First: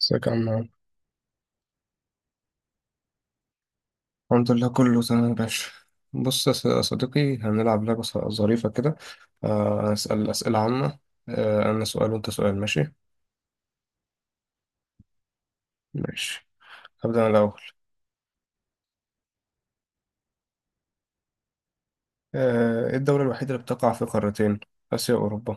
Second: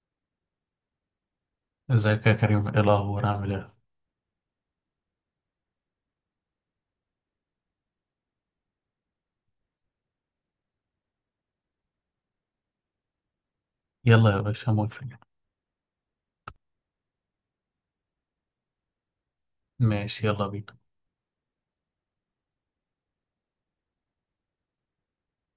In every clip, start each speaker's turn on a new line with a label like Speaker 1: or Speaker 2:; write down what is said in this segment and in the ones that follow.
Speaker 1: ازيك يا عم.
Speaker 2: ازيك يا كريم؟ ايه الاخبار؟ عامل ايه؟
Speaker 1: الحمد لله، كله تمام يا باشا. بص يا يا صديقي، هنلعب لعبة ظريفة كده. هنسأل أسئلة عامة. أنا سؤال وأنت سؤال، ماشي؟
Speaker 2: يلا يا باشا، موافق.
Speaker 1: ماشي، هبدأ أنا الأول.
Speaker 2: ماشي يلا بينا.
Speaker 1: إيه الدولة الوحيدة اللي بتقع في قارتين؟ آسيا وأوروبا.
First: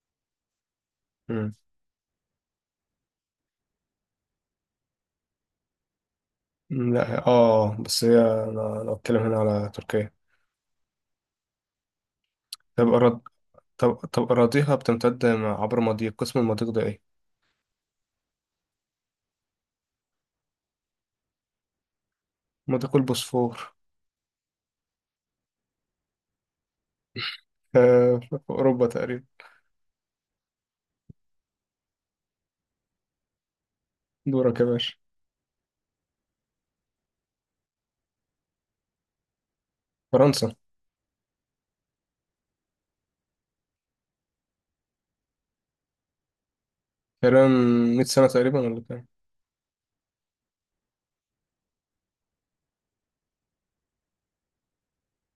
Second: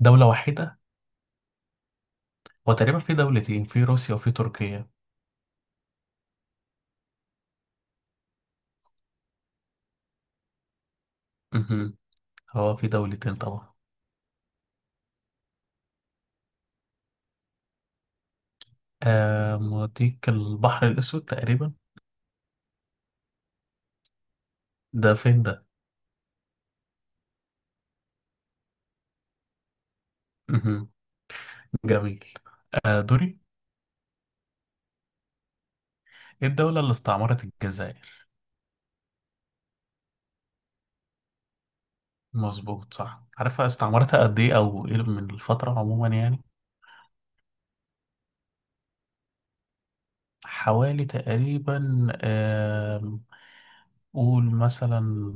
Speaker 2: دولة واحدة.
Speaker 1: مم.
Speaker 2: هو تقريبا في دولتين، في روسيا وفي تركيا.
Speaker 1: لا، بس هي، أنا لو أتكلم هنا على تركيا.
Speaker 2: امم. هو في
Speaker 1: طب أراض
Speaker 2: دولتين طبعا.
Speaker 1: طب أراضيها بتمتد عبر مضيق، قسم المضيق ده إيه؟
Speaker 2: آه، موديك البحر الاسود تقريبا.
Speaker 1: مضيق البوسفور.
Speaker 2: ده فين ده؟
Speaker 1: آه، في أوروبا تقريبا.
Speaker 2: امم. جميل. آه، دوري.
Speaker 1: دورك يا باشا.
Speaker 2: ايه الدولة اللي استعمرت الجزائر؟
Speaker 1: فرنسا.
Speaker 2: مظبوط صح. عارفها استعمرتها قد ايه، او ايه من الفترة عموما يعني؟
Speaker 1: تقريبا 100 سنة تقريبا ولا كام؟
Speaker 2: حوالي تقريبا قول مثلا.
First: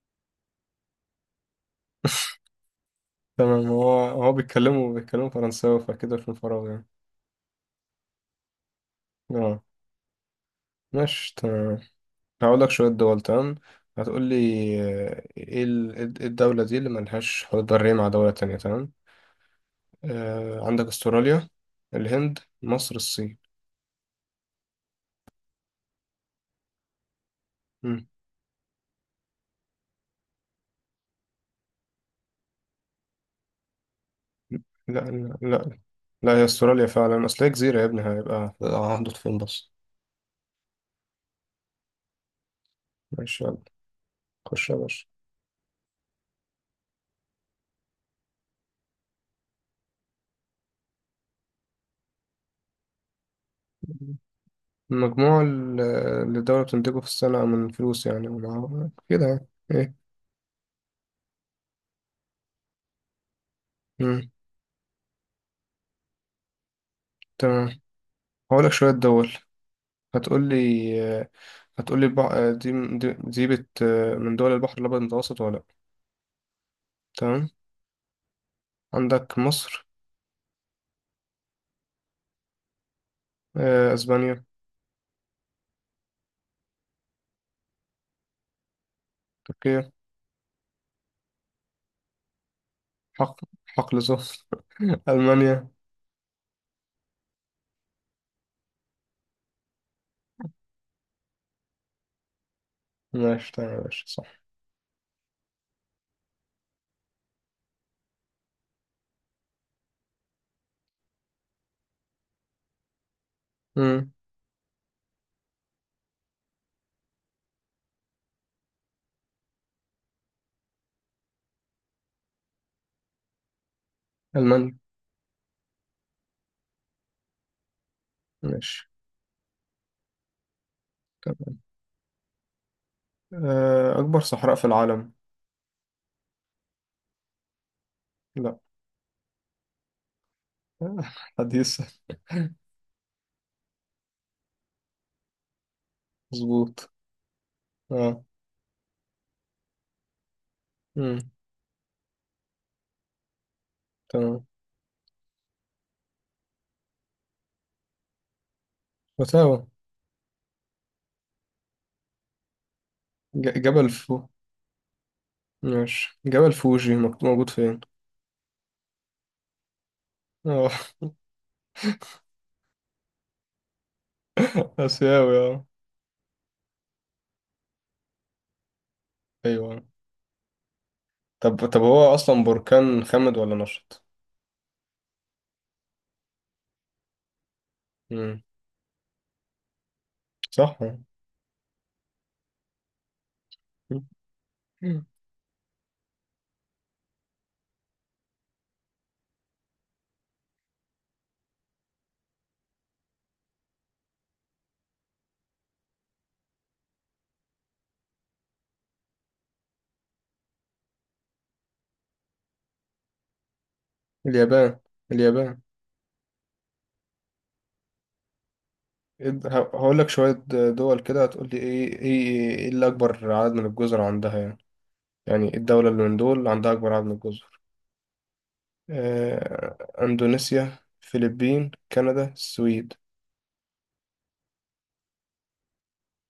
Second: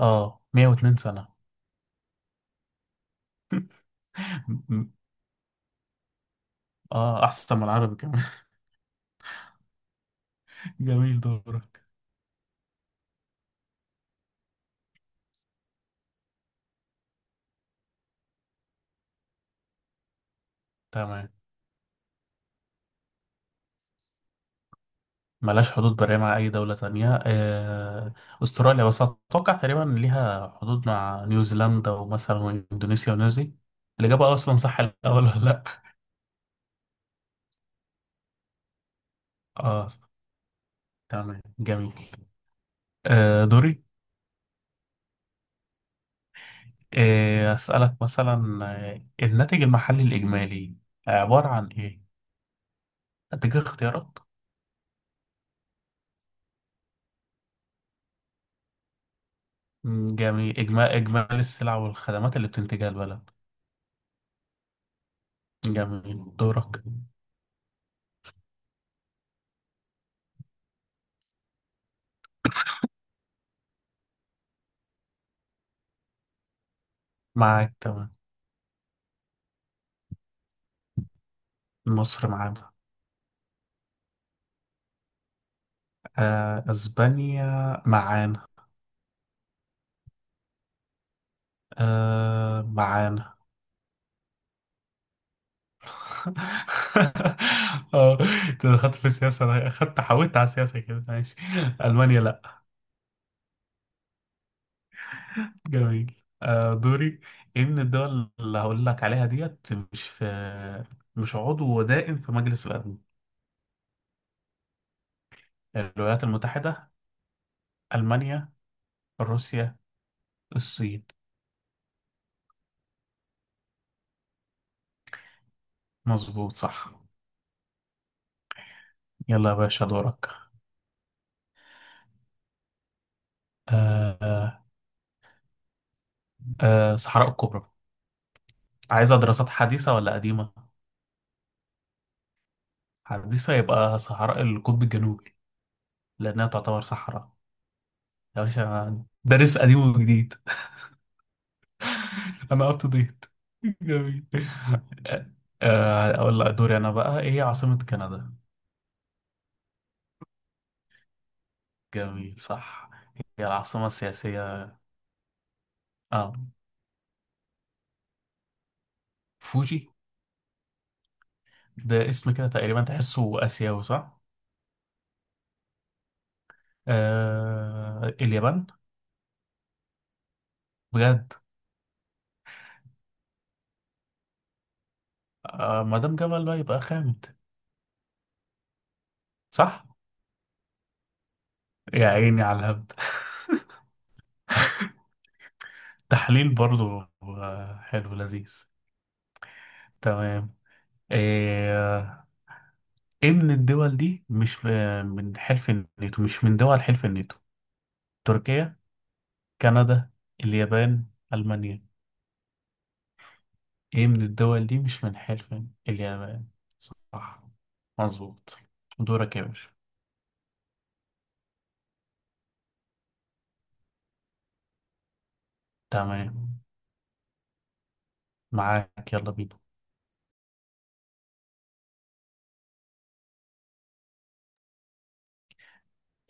Speaker 2: اه، 102 سنة.
Speaker 1: تمام. هو بيتكلموا بيتكلموا فرنساوي، فكده في الفراغ يعني.
Speaker 2: اه، احسن من العربي كمان.
Speaker 1: اه.
Speaker 2: جميل،
Speaker 1: ماشي تمام.
Speaker 2: دورك.
Speaker 1: هقول لك شوية دول، تمام؟ هتقول لي. إيه الدولة دي اللي ملهاش حدود برية مع دولة تانية، تمام؟ عندك
Speaker 2: تمام.
Speaker 1: استراليا، الهند، مصر، الصين.
Speaker 2: ملهاش حدود برية مع اي دولة تانية
Speaker 1: مم.
Speaker 2: استراليا، بس اتوقع تقريبا ليها حدود مع نيوزيلندا ومثلا اندونيسيا ونيوزي. الاجابة اصلا صح
Speaker 1: لا،
Speaker 2: الاول
Speaker 1: لا،
Speaker 2: ولا
Speaker 1: لا.
Speaker 2: لا؟
Speaker 1: لا، هي استراليا فعلا، اصل هي جزيرة يا ابني، هيبقى هحدود فين بس.
Speaker 2: اه، صح. تمام، جميل.
Speaker 1: ماشي
Speaker 2: آه،
Speaker 1: يلا.
Speaker 2: دوري.
Speaker 1: خش يا باشا.
Speaker 2: آه، اسألك مثلا. آه، الناتج المحلي الاجمالي عبارة عن ايه؟ اديك اختيارات.
Speaker 1: المجموع ال- اللي الدولة بتنتجه في السنة من فلوس يعني كده يعني.
Speaker 2: مم، جميل. إجمالي السلع والخدمات اللي بتنتجها البلد.
Speaker 1: ايه.
Speaker 2: جميل، دورك.
Speaker 1: تمام. هقولك شوية دول، هتقولي هتقولي. دي دي, دي بت... من دول البحر الأبيض المتوسط ولا لأ، تمام؟
Speaker 2: معاك، تمام.
Speaker 1: عندك مصر.
Speaker 2: مصر معانا.
Speaker 1: أسبانيا.
Speaker 2: آه، اسبانيا معانا.
Speaker 1: تركيا.
Speaker 2: آه، معانا.
Speaker 1: حق حقل زهر. ألمانيا.
Speaker 2: اه، انت دخلت في السياسة، انا حاولت على السياسة كده، ماشي. المانيا لا.
Speaker 1: ماشي تمام يا باشا، صح.
Speaker 2: جميل. آه، دوري. ايه من الدول اللي هقول لك عليها ديت مش عضو دائم في مجلس الامن؟
Speaker 1: مم.
Speaker 2: الولايات المتحدة، المانيا، روسيا، الصين.
Speaker 1: ألمانيا.
Speaker 2: مظبوط، صح.
Speaker 1: ماشي
Speaker 2: يلا يا باشا، دورك.
Speaker 1: تمام.
Speaker 2: آه،
Speaker 1: أكبر صحراء في
Speaker 2: آه،
Speaker 1: العالم.
Speaker 2: صحراء الكبرى.
Speaker 1: لأ.
Speaker 2: عايزة دراسات حديثة ولا قديمة؟
Speaker 1: حديثة.
Speaker 2: حديثة، يبقى صحراء القطب الجنوبي، لأنها تعتبر
Speaker 1: مظبوط،
Speaker 2: صحراء.
Speaker 1: اه.
Speaker 2: يا باشا دارس قديم وجديد.
Speaker 1: مم.
Speaker 2: أنا أب تو ديت. جميل.
Speaker 1: تمام.
Speaker 2: آه، أقول لك دوري أنا بقى، إيه هي عاصمة كندا؟
Speaker 1: وتاوا.
Speaker 2: جميل، صح. هي العاصمة
Speaker 1: جبل فو.
Speaker 2: السياسية.
Speaker 1: ماشي،
Speaker 2: آه،
Speaker 1: جبل فوجي موجود فين؟
Speaker 2: فوجي.
Speaker 1: اه.
Speaker 2: ده اسم كده تقريبا تحسه آسيوي، صح؟
Speaker 1: آسيوي، اه.
Speaker 2: آه، اليابان.
Speaker 1: ايوه.
Speaker 2: بجد؟
Speaker 1: طب هو اصلا بركان خمد ولا نشط؟
Speaker 2: آه، ما دام جبل بقى يبقى خامد.
Speaker 1: امم
Speaker 2: صح؟
Speaker 1: صح.
Speaker 2: يا عيني على الهبد.
Speaker 1: مم.
Speaker 2: تحليل برضو، حلو لذيذ. تمام. ايه إيه من الدول دي مش م- من حلف الناتو مش من دول حلف الناتو؟ تركيا، كندا، اليابان، المانيا. ايه من الدول
Speaker 1: اليابان.
Speaker 2: دي مش من حلف
Speaker 1: اليابان.
Speaker 2: اليابان، صح مظبوط. دورك يا باشا.
Speaker 1: هقول لك شوية دول كده، هتقول لي ايه اللي اكبر عدد من الجزر عندها يعني. يعني إيه الدولة اللي من دول
Speaker 2: تمام،
Speaker 1: عندها اكبر عدد من الجزر؟
Speaker 2: معاك، يلا بينا.
Speaker 1: اندونيسيا، فلبين، كندا، السويد.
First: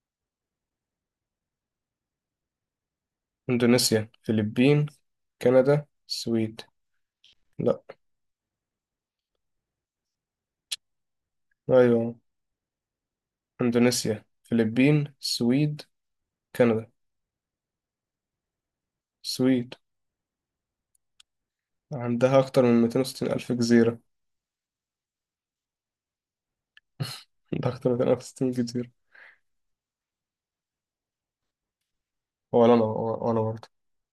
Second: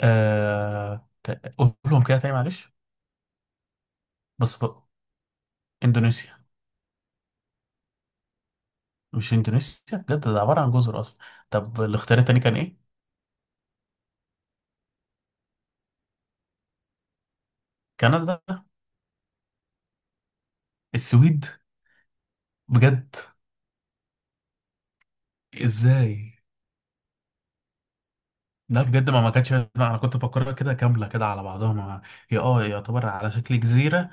Speaker 2: قولهم كده تاني معلش.
Speaker 1: اندونيسيا،
Speaker 2: بس
Speaker 1: فلبين،
Speaker 2: بقى.
Speaker 1: كندا،
Speaker 2: اندونيسيا.
Speaker 1: السويد. لا.
Speaker 2: مش اندونيسيا بجد؟ ده عبارة عن جزر اصلا. طب
Speaker 1: ايوه.
Speaker 2: الاختيار التاني كان ايه؟
Speaker 1: اندونيسيا، فلبين، السويد، كندا،
Speaker 2: كندا،
Speaker 1: السويد.
Speaker 2: السويد.
Speaker 1: عندها أكتر من
Speaker 2: بجد؟
Speaker 1: 260 ألف جزيرة.
Speaker 2: ازاي؟
Speaker 1: عندها أكتر من 260
Speaker 2: لا
Speaker 1: جزيرة.
Speaker 2: بجد، ما كانتش. لا، انا كنت فاكرها كده كامله كده على بعضها ما. هي
Speaker 1: ولا أنا،
Speaker 2: يعتبر على
Speaker 1: وأنا
Speaker 2: شكل
Speaker 1: برضه.
Speaker 2: جزيره.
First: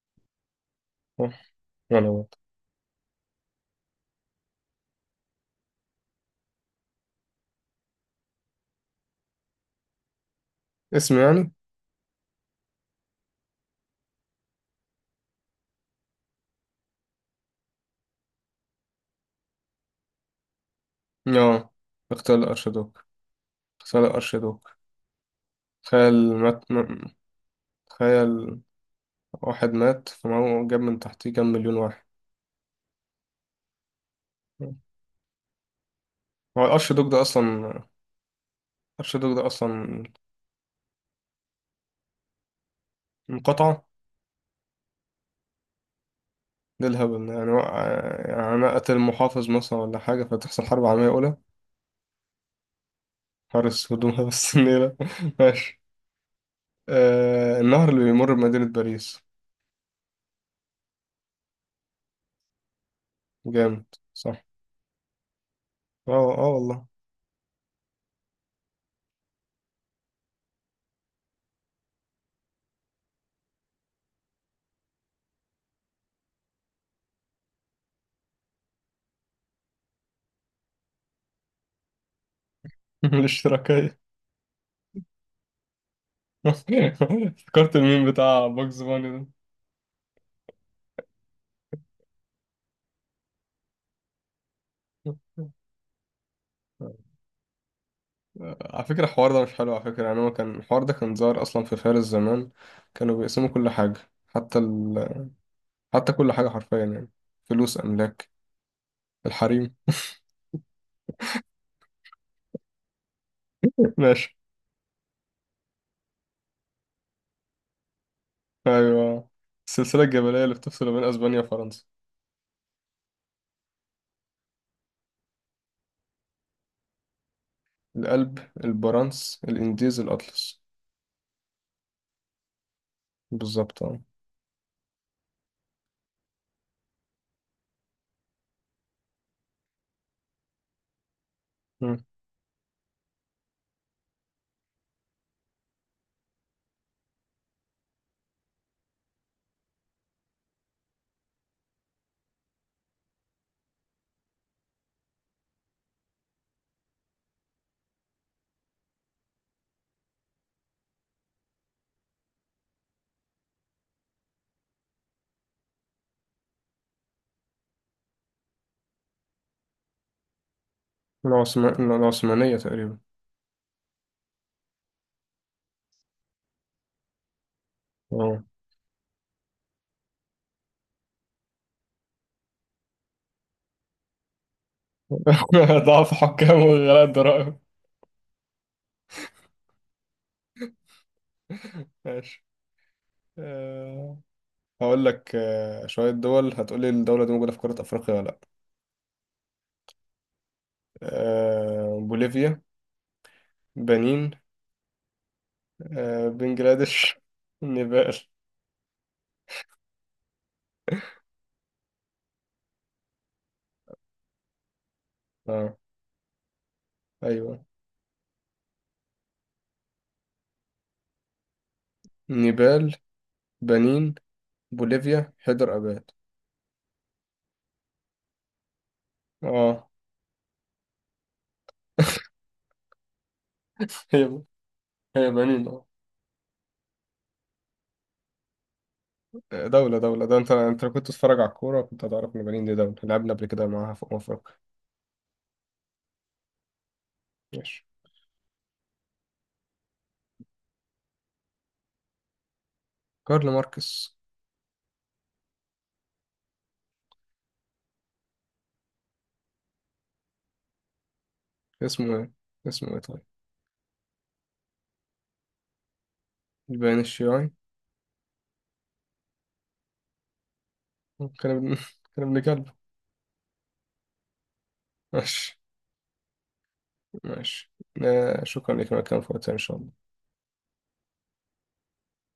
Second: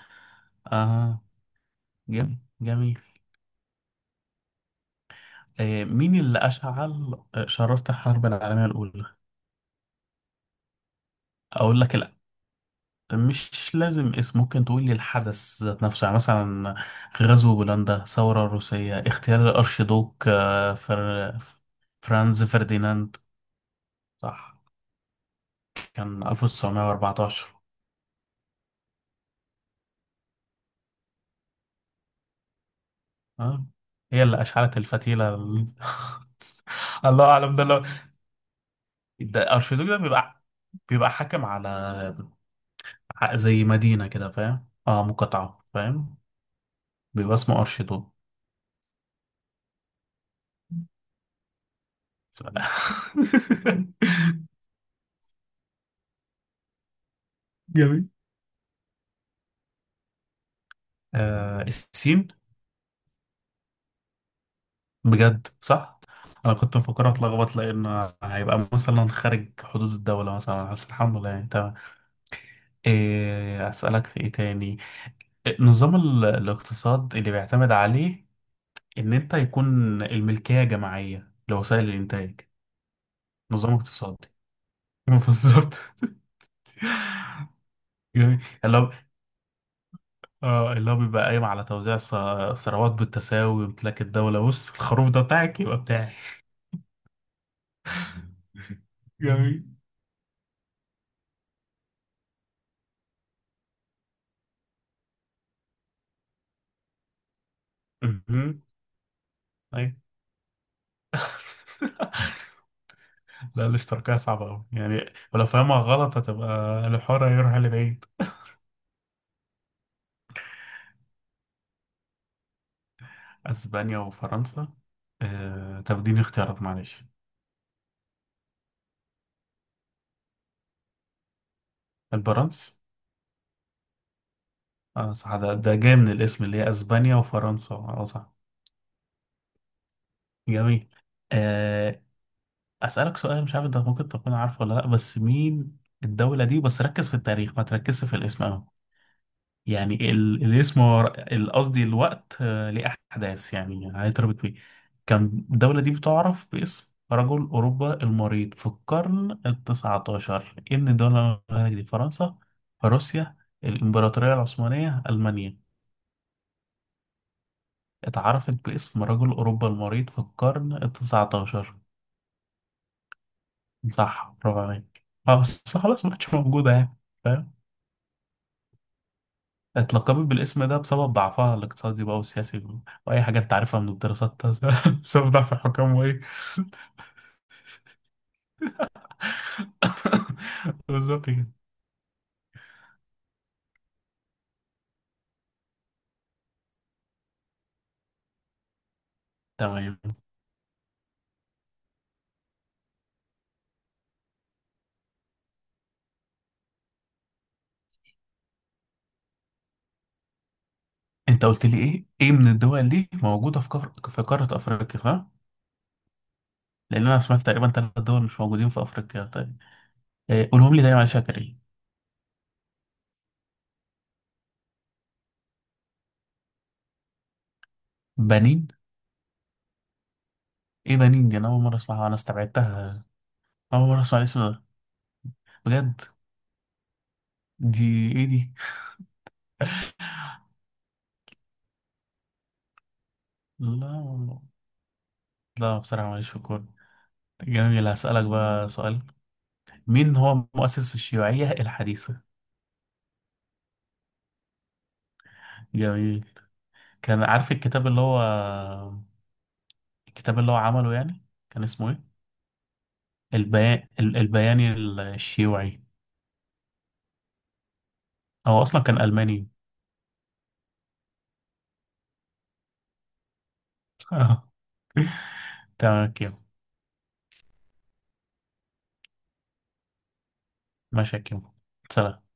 Speaker 2: اه.
Speaker 1: صح؟ وأنا برضه.
Speaker 2: جميل، جميل. آه، مين اللي اشعل شراره الحرب العالميه الاولى؟
Speaker 1: اسم يعني؟
Speaker 2: اقول لك لا. مش لازم اسم، ممكن تقول لي الحدث ذات نفسه يعني، مثلا: غزو بولندا، ثوره روسيه، اغتيال الارشيدوك،
Speaker 1: آه. اغتيال
Speaker 2: فرانز
Speaker 1: الأرشيدوك.
Speaker 2: فرديناند.
Speaker 1: اغتيال
Speaker 2: صح.
Speaker 1: الأرشيدوك.
Speaker 2: كان
Speaker 1: تخيل مات.
Speaker 2: 1914.
Speaker 1: تخيل، واحد مات فمعه جاب من تحتيه كام مليون واحد.
Speaker 2: اه. هي اللي اشعلت الفتيله
Speaker 1: هو الأرشيدوك ده
Speaker 2: الله اعلم ده.
Speaker 1: أصلا. الأرشيدوك ده
Speaker 2: ده ارشيدوك، ده
Speaker 1: أصلا.
Speaker 2: بيبقى حاكم على، زي
Speaker 1: انقطع.
Speaker 2: مدينة كده، فاهم؟ اه مقاطعة، فاهم.
Speaker 1: ده الهبل
Speaker 2: بيبقى
Speaker 1: يعني,
Speaker 2: اسمه
Speaker 1: وقع...
Speaker 2: ارشيدوك.
Speaker 1: يعني أنا قتل محافظ مثلا ولا حاجة، فتحصل حرب عالمية أولى؟
Speaker 2: ف-
Speaker 1: حارس هدومها بس، النيلة. ماشي. النهر اللي
Speaker 2: جميل.
Speaker 1: بيمر بمدينة باريس.
Speaker 2: آه، السين.
Speaker 1: جامد. صح.
Speaker 2: بجد، صح.
Speaker 1: اه، اه،
Speaker 2: انا كنت
Speaker 1: والله.
Speaker 2: مفكرها اتلخبط لان هيبقى مثلا خارج حدود الدولة مثلا، بس الحمد لله يعني تمام. إيه، اسألك في ايه تاني. إيه، نظام الاقتصاد اللي بيعتمد عليه ان انت يكون الملكية جماعية لوسائل الانتاج. نظام
Speaker 1: الاشتراكية.
Speaker 2: اقتصادي. بالظبط.
Speaker 1: فكرت الميم
Speaker 2: جميل،
Speaker 1: بتاع
Speaker 2: اللي
Speaker 1: باجز
Speaker 2: هو
Speaker 1: باني ده.
Speaker 2: اه اللي هو بيبقى قايم على توزيع ثروات بالتساوي وامتلاك الدولة. بص، الخروف ده بتاعك يبقى بتاعي.
Speaker 1: على فكرة الحوار ده مش
Speaker 2: جميل.
Speaker 1: حلو على فكرة، يعني هو كان الحوار ده كان ظاهر أصلا في فارس زمان. كانوا بيقسموا كل حاجة. حتى ال... حتى كل حاجة حرفيا يعني. فلوس، أملاك،
Speaker 2: مهم.
Speaker 1: الحريم.
Speaker 2: أي. لا، الاشتراكية
Speaker 1: ماشي.
Speaker 2: صعبة أوي يعني، ولو فاهمها غلط هتبقى الحوار هيروح لبعيد.
Speaker 1: أيوة. السلسلة الجبلية اللي بتفصل بين أسبانيا وفرنسا.
Speaker 2: أسبانيا وفرنسا. آه، طب اديني اختيارات معلش.
Speaker 1: الألب، البرانس، الإنديز، الأطلس.
Speaker 2: البرنس.
Speaker 1: بالظبط، اه.
Speaker 2: اه صح، ده جاي من الاسم اللي هي أسبانيا وفرنسا، اه صح. جميل. آه،
Speaker 1: مم.
Speaker 2: أسألك سؤال مش عارف أنت ممكن تكون عارفه ولا لأ، بس مين الدولة دي؟ بس ركز في التاريخ ما تركزش في الاسم أوي. يعني الاسم هو قصدي الوقت، ليه أحداث يعني هيتربط بيه. كان الدولة دي بتعرف باسم رجل أوروبا المريض في القرن التسعتاشر. إن الدولة دي فرنسا، روسيا، الإمبراطورية العثمانية، ألمانيا؟ اتعرفت باسم رجل أوروبا المريض في القرن التسعتاشر؟
Speaker 1: العثمانية تقريبا.
Speaker 2: صح، برافو عليك. اه بس خلاص ما عادش موجودة يعني.
Speaker 1: اه.
Speaker 2: اتلقبت بالاسم ده بسبب ضعفها الاقتصادي بقى والسياسي واي حاجه انت عارفها من الدراسات. بسبب ضعف الحكام
Speaker 1: ضعف
Speaker 2: وايه؟
Speaker 1: حكام وغلاء الضرائب.
Speaker 2: بالظبط كده.
Speaker 1: ماشي. أه هقول لك شوية دول، هتقولي الدولة دي موجودة في قارة أفريقيا ولا لأ.
Speaker 2: تمام.
Speaker 1: بوليفيا، بنين، بنجلاديش. نيبال.
Speaker 2: انت قلت لي ايه من الدول دي موجوده في قاره افريقيا، صح؟
Speaker 1: اه.
Speaker 2: لان انا سمعت
Speaker 1: أيوه.
Speaker 2: تقريبا ثلاث دول مش موجودين في افريقيا. طيب. إيه، قولهم لي تاني معلش يا كريم.
Speaker 1: نيبال، بنين، بوليفيا، حيدر أباد.
Speaker 2: بنين.
Speaker 1: اه.
Speaker 2: ايه بنين دي؟ انا اول مره اسمعها، انا استبعدتها. اول مره اسمع الاسم
Speaker 1: هي
Speaker 2: ده.
Speaker 1: هي بنين، اه.
Speaker 2: بجد؟ دي ايه دي؟
Speaker 1: دولة ده، انت لو كنت تتفرج على الكورة كنت هتعرف ان بنين دي دولة لعبنا قبل كده معاها في أمم
Speaker 2: لا،
Speaker 1: أفريقيا.
Speaker 2: لا، بصراحه ماليش في الكوره.
Speaker 1: ماشي.
Speaker 2: جميل، هسألك بقى سؤال. مين هو مؤسس الشيوعية الحديثة؟
Speaker 1: كارل ماركس.
Speaker 2: جميل. كان عارف الكتاب اللي هو. الكتاب اللي هو عمله يعني، كان اسمه ايه؟
Speaker 1: اسمه ايه؟ اسمه ايه طيب؟
Speaker 2: البيان الشيوعي.
Speaker 1: البيان الشيوعي.
Speaker 2: هو أصلا كان ألماني.
Speaker 1: كلام كلام لكلب. ماشي.
Speaker 2: تمام كده.
Speaker 1: ماشي شكرا لك على الكلام في وقتها إن شاء الله.
Speaker 2: ماشي يا كيمو. سلام.